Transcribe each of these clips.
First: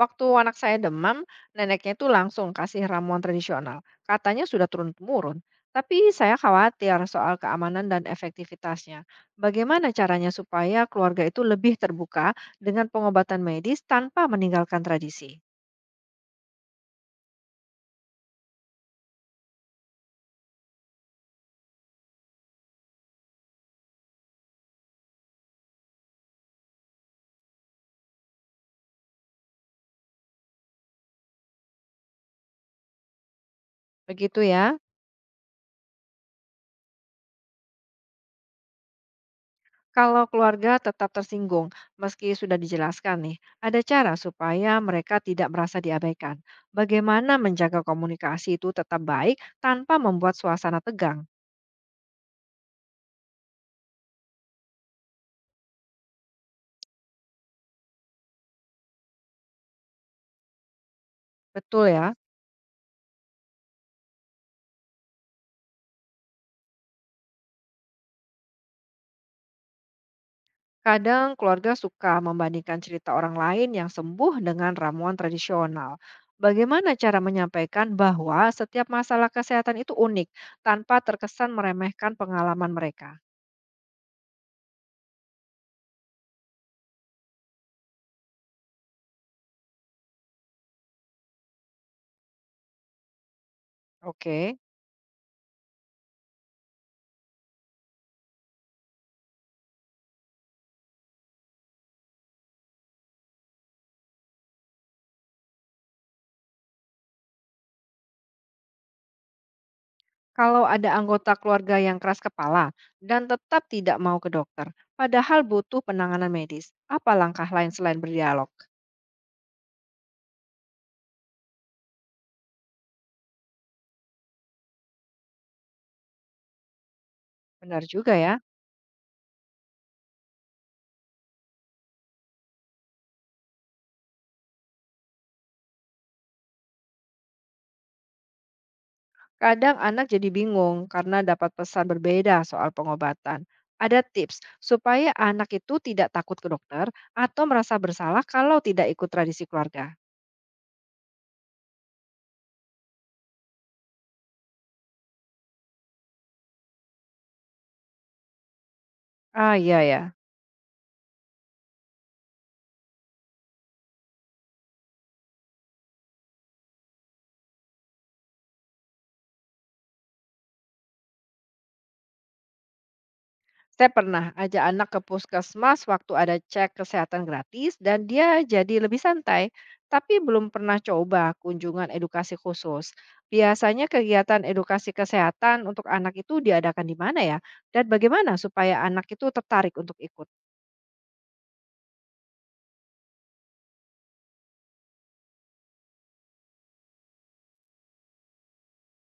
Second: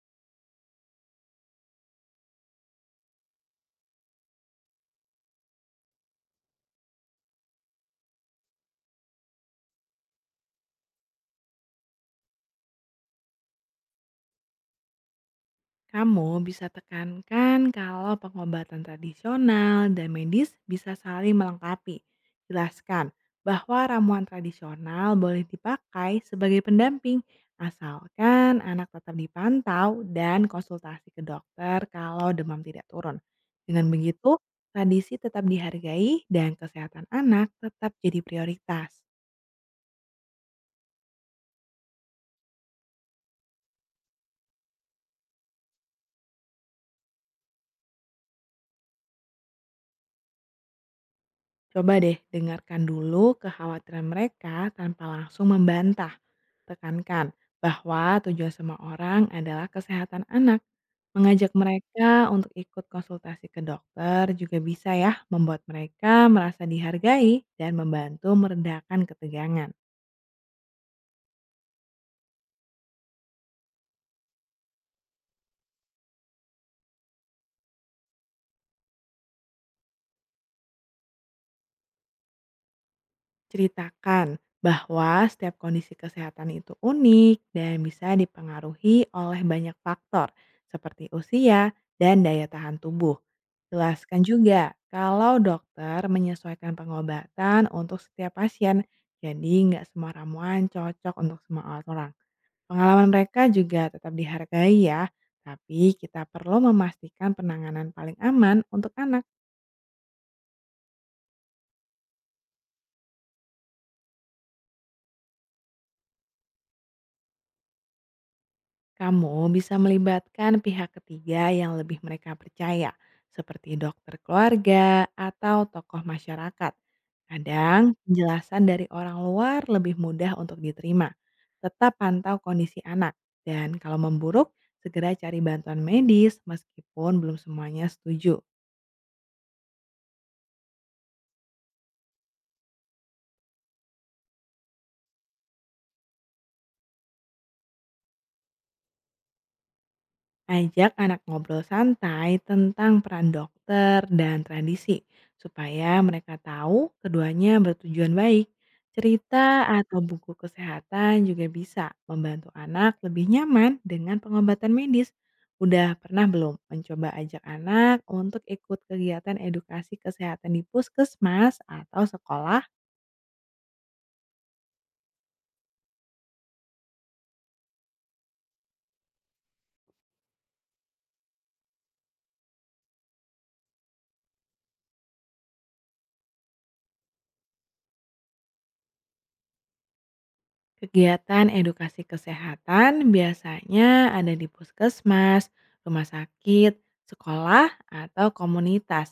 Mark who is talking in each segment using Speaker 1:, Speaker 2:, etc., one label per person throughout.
Speaker 1: Waktu anak saya demam, neneknya itu langsung kasih ramuan tradisional. Katanya sudah turun-temurun. Tapi saya khawatir soal keamanan dan efektivitasnya. Bagaimana caranya supaya keluarga itu lebih terbuka dengan pengobatan medis tanpa meninggalkan tradisi?
Speaker 2: Kamu bisa tekankan kalau pengobatan tradisional dan medis bisa saling melengkapi. Jelaskan bahwa ramuan tradisional boleh dipakai sebagai pendamping asalkan anak tetap dipantau dan konsultasi ke dokter kalau demam tidak turun. Dengan begitu,
Speaker 1: Begitu ya.
Speaker 2: tradisi tetap dihargai dan kesehatan anak tetap jadi prioritas.
Speaker 1: Kalau keluarga tetap tersinggung, meski sudah dijelaskan nih, ada cara supaya mereka tidak merasa diabaikan. Bagaimana menjaga komunikasi itu tetap baik tanpa membuat suasana tegang.
Speaker 2: Coba deh dengarkan dulu kekhawatiran mereka tanpa langsung membantah. Tekankan bahwa tujuan semua orang adalah kesehatan anak. Mengajak
Speaker 1: Betul ya.
Speaker 2: mereka untuk ikut konsultasi ke dokter juga bisa ya membuat mereka merasa dihargai dan membantu meredakan ketegangan.
Speaker 1: Kadang keluarga suka membandingkan cerita orang lain yang sembuh dengan ramuan tradisional. Bagaimana cara menyampaikan bahwa setiap masalah kesehatan itu unik tanpa terkesan meremehkan pengalaman mereka?
Speaker 2: Ceritakan bahwa setiap kondisi kesehatan itu unik dan bisa dipengaruhi oleh banyak faktor seperti usia dan daya tahan tubuh. Jelaskan
Speaker 1: Oke,
Speaker 2: juga kalau dokter menyesuaikan pengobatan untuk setiap pasien, jadi nggak semua ramuan cocok untuk semua orang. Pengalaman mereka juga tetap dihargai ya, tapi kita perlu memastikan penanganan paling aman untuk anak.
Speaker 1: kalau ada anggota keluarga yang keras kepala dan tetap tidak mau ke dokter, padahal butuh penanganan medis, apa langkah lain selain berdialog?
Speaker 2: Kamu bisa melibatkan pihak ketiga yang lebih mereka percaya, seperti dokter keluarga atau tokoh masyarakat.
Speaker 1: Benar
Speaker 2: Kadang,
Speaker 1: juga ya.
Speaker 2: penjelasan dari orang luar lebih mudah untuk diterima. Tetap pantau kondisi anak, dan kalau memburuk, segera cari bantuan medis meskipun belum semuanya setuju.
Speaker 1: Kadang anak jadi bingung karena dapat pesan berbeda soal pengobatan. Ada tips supaya anak itu tidak takut ke dokter atau merasa bersalah kalau tidak ikut tradisi keluarga.
Speaker 2: Ajak anak ngobrol santai tentang peran dokter dan tradisi, supaya mereka tahu keduanya bertujuan baik. Cerita
Speaker 1: Ah iya
Speaker 2: atau
Speaker 1: ya,
Speaker 2: buku kesehatan juga bisa membantu anak lebih nyaman dengan pengobatan medis. Udah pernah belum mencoba ajak anak untuk ikut kegiatan edukasi kesehatan di puskesmas atau sekolah?
Speaker 1: saya pernah ajak anak ke puskesmas waktu ada cek kesehatan gratis dan dia jadi lebih santai, tapi belum pernah coba kunjungan edukasi khusus. Biasanya kegiatan edukasi kesehatan untuk anak itu diadakan di mana ya? Dan bagaimana supaya anak itu tertarik untuk ikut?
Speaker 2: Kegiatan edukasi kesehatan biasanya ada di puskesmas, rumah sakit, sekolah, atau komunitas.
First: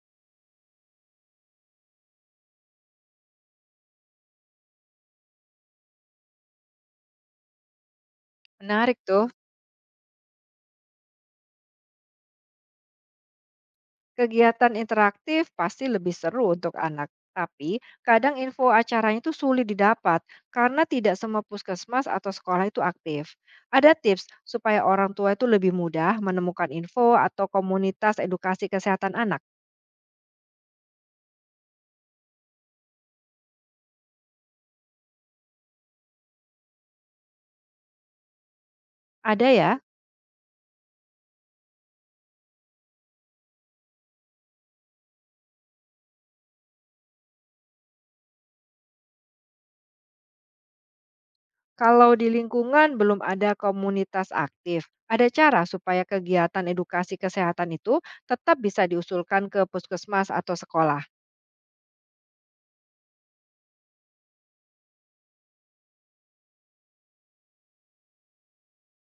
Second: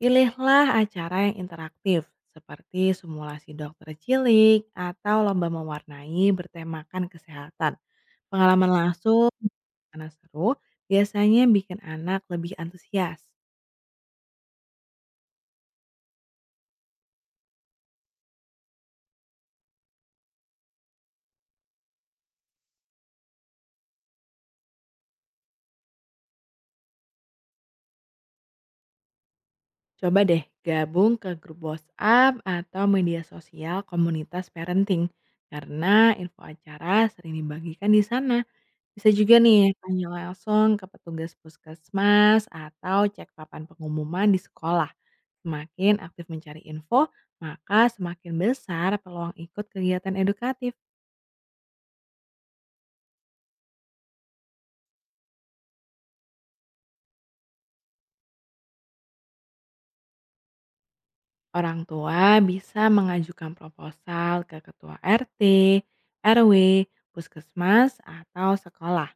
Speaker 2: Pilihlah acara yang interaktif seperti simulasi dokter cilik atau lomba mewarnai bertemakan kesehatan. Pengalaman
Speaker 1: Menarik tuh.
Speaker 2: langsung karena seru biasanya bikin anak lebih antusias.
Speaker 1: Kegiatan interaktif pasti lebih seru untuk anak, tapi kadang info acaranya itu sulit didapat karena tidak semua puskesmas atau sekolah itu aktif. Ada tips supaya orang tua itu lebih mudah menemukan info atau komunitas edukasi kesehatan anak.
Speaker 2: Coba deh gabung ke grup WhatsApp atau media sosial komunitas parenting karena info acara sering dibagikan di sana. Bisa juga
Speaker 1: Ada
Speaker 2: nih
Speaker 1: ya?
Speaker 2: tanya langsung ke petugas puskesmas atau cek papan pengumuman di sekolah. Semakin aktif mencari info, maka semakin besar peluang ikut kegiatan edukatif.
Speaker 1: Kalau di lingkungan belum ada komunitas aktif, ada cara supaya kegiatan edukasi kesehatan itu tetap bisa diusulkan ke puskesmas atau sekolah.
Speaker 2: Orang tua bisa mengajukan proposal ke ketua RT, RW, puskesmas, atau sekolah.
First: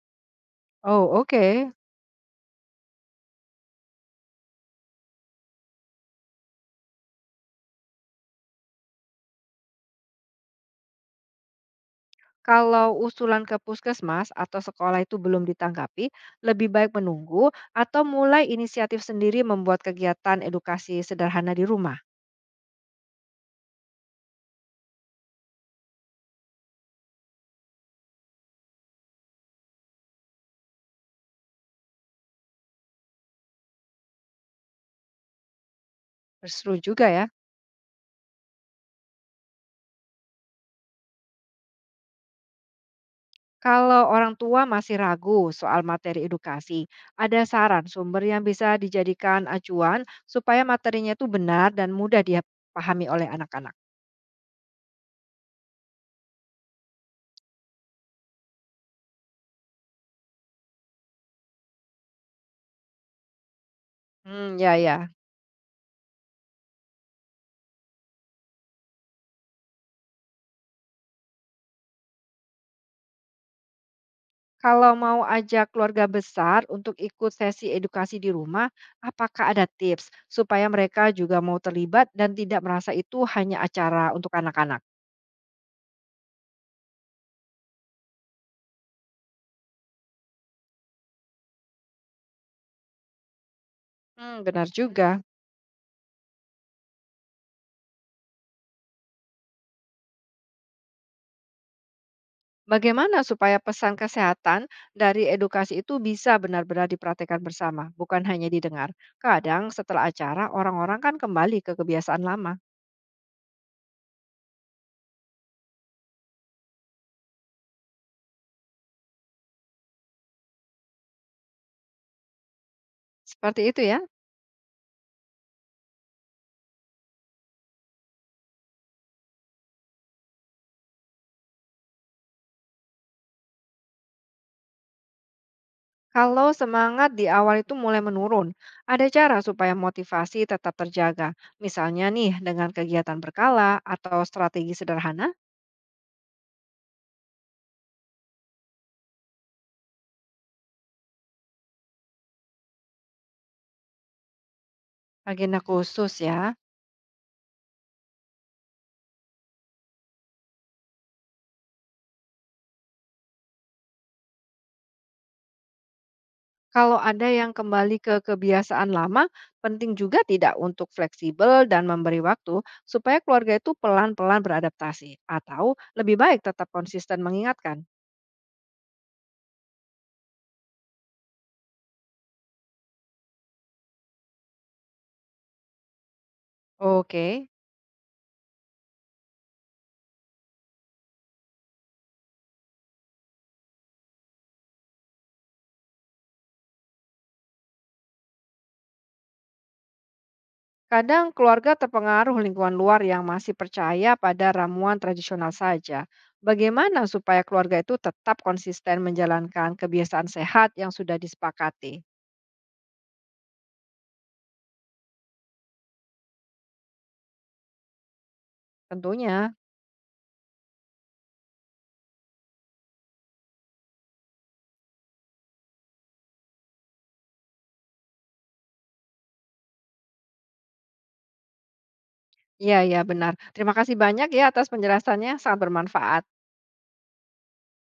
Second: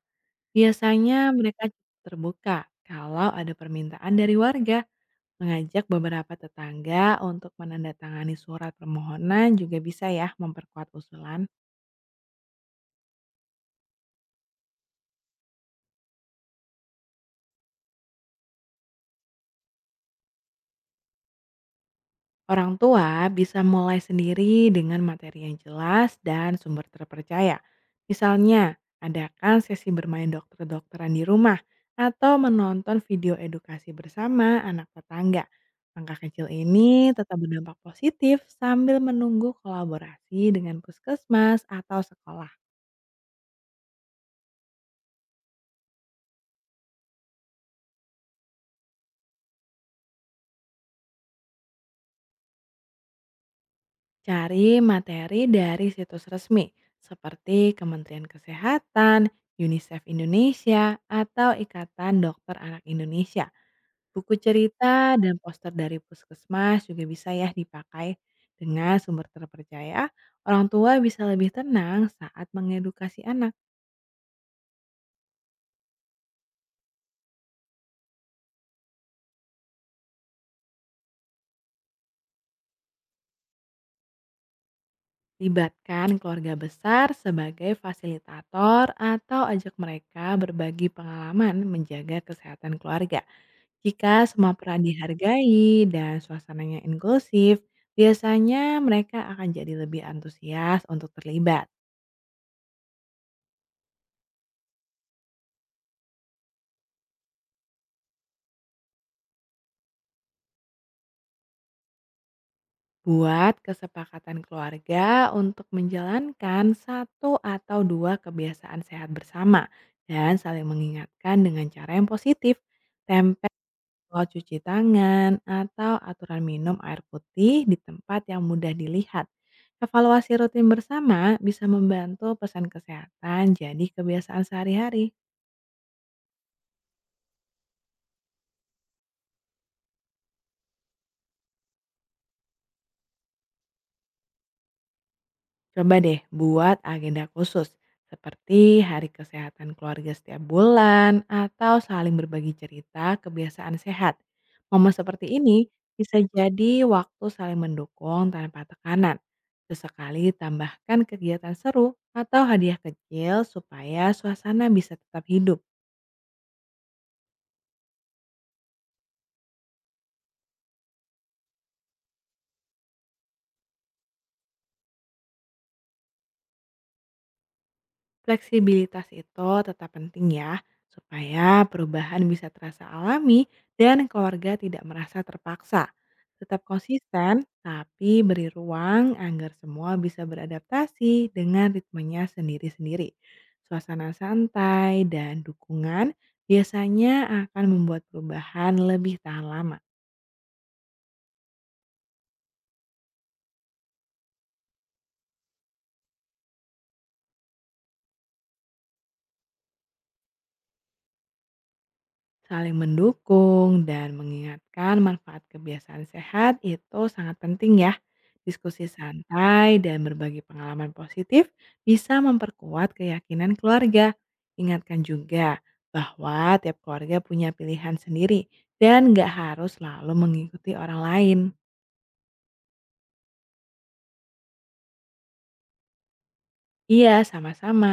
Speaker 1: Oh,
Speaker 2: Biasanya mereka
Speaker 1: oke.
Speaker 2: terbuka kalau ada permintaan dari warga. Mengajak beberapa tetangga untuk menandatangani surat permohonan juga bisa ya memperkuat usulan.
Speaker 1: Kalau usulan ke puskesmas atau sekolah itu belum ditanggapi, lebih baik menunggu atau mulai inisiatif sendiri membuat kegiatan edukasi sederhana di rumah.
Speaker 2: Orang tua bisa mulai sendiri dengan materi yang jelas dan sumber terpercaya. Misalnya, adakan sesi bermain dokter-dokteran di rumah atau menonton video edukasi bersama anak tetangga. Langkah kecil
Speaker 1: Seru juga
Speaker 2: ini
Speaker 1: ya.
Speaker 2: tetap berdampak positif sambil menunggu kolaborasi dengan puskesmas atau sekolah.
Speaker 1: Kalau orang tua masih ragu soal materi edukasi, ada saran sumber yang bisa dijadikan acuan supaya materinya itu benar dan mudah dipahami oleh anak-anak.
Speaker 2: Cari materi dari situs resmi seperti Kementerian Kesehatan, UNICEF Indonesia, atau Ikatan Dokter Anak Indonesia. Buku
Speaker 1: Hmm, ya ya.
Speaker 2: cerita dan poster dari puskesmas juga bisa ya dipakai dengan sumber terpercaya. Orang tua bisa lebih tenang saat mengedukasi anak.
Speaker 1: Kalau mau ajak keluarga besar untuk ikut sesi edukasi di rumah, apakah ada tips supaya mereka juga mau terlibat dan tidak merasa itu hanya acara untuk anak-anak?
Speaker 2: Libatkan keluarga besar sebagai fasilitator atau ajak mereka berbagi pengalaman menjaga kesehatan keluarga. Jika
Speaker 1: Hmm,
Speaker 2: semua
Speaker 1: benar
Speaker 2: peran
Speaker 1: juga.
Speaker 2: dihargai dan suasananya inklusif, biasanya mereka akan jadi lebih antusias untuk terlibat.
Speaker 1: Bagaimana supaya pesan kesehatan dari edukasi itu bisa benar-benar diperhatikan bersama, bukan hanya didengar? Kadang setelah acara, orang-orang kan kembali ke kebiasaan lama.
Speaker 2: Buat kesepakatan keluarga untuk menjalankan satu atau dua kebiasaan sehat bersama dan saling mengingatkan dengan cara yang positif. Tempel
Speaker 1: Seperti itu ya.
Speaker 2: soal cuci tangan atau aturan minum air putih di tempat yang mudah dilihat. Evaluasi rutin bersama bisa membantu pesan kesehatan jadi kebiasaan sehari-hari.
Speaker 1: Kalau semangat di awal itu mulai menurun, ada cara supaya motivasi tetap terjaga. Misalnya nih, dengan kegiatan berkala atau strategi sederhana,
Speaker 2: Coba deh buat agenda khusus, seperti hari kesehatan keluarga setiap bulan atau saling berbagi cerita kebiasaan sehat. Momen seperti
Speaker 1: agenda
Speaker 2: ini
Speaker 1: khusus
Speaker 2: bisa
Speaker 1: ya.
Speaker 2: jadi waktu saling mendukung tanpa tekanan. Sesekali tambahkan kegiatan seru atau hadiah kecil supaya suasana bisa tetap hidup.
Speaker 1: Kalau ada yang kembali ke kebiasaan lama, penting juga tidak untuk fleksibel dan memberi waktu supaya keluarga itu pelan-pelan beradaptasi atau lebih baik tetap konsisten mengingatkan.
Speaker 2: Fleksibilitas itu tetap penting ya, supaya perubahan bisa terasa alami dan keluarga tidak merasa terpaksa. Tetap konsisten,
Speaker 1: Oke.
Speaker 2: tapi beri ruang agar semua bisa beradaptasi dengan ritmenya sendiri-sendiri. Suasana santai dan dukungan biasanya akan membuat perubahan lebih tahan lama.
Speaker 1: Kadang keluarga terpengaruh lingkungan luar yang masih percaya pada ramuan tradisional saja. Bagaimana supaya keluarga itu tetap konsisten menjalankan kebiasaan sehat yang sudah disepakati?
Speaker 2: Saling mendukung dan mengingatkan manfaat kebiasaan sehat itu sangat penting ya. Diskusi
Speaker 1: Tentunya,
Speaker 2: santai dan berbagi pengalaman positif bisa memperkuat keyakinan keluarga. Ingatkan juga bahwa tiap keluarga punya pilihan sendiri dan nggak harus selalu mengikuti orang lain.
Speaker 1: iya, ya benar. Terima kasih banyak ya atas penjelasannya, sangat bermanfaat.
Speaker 2: Iya, sama-sama.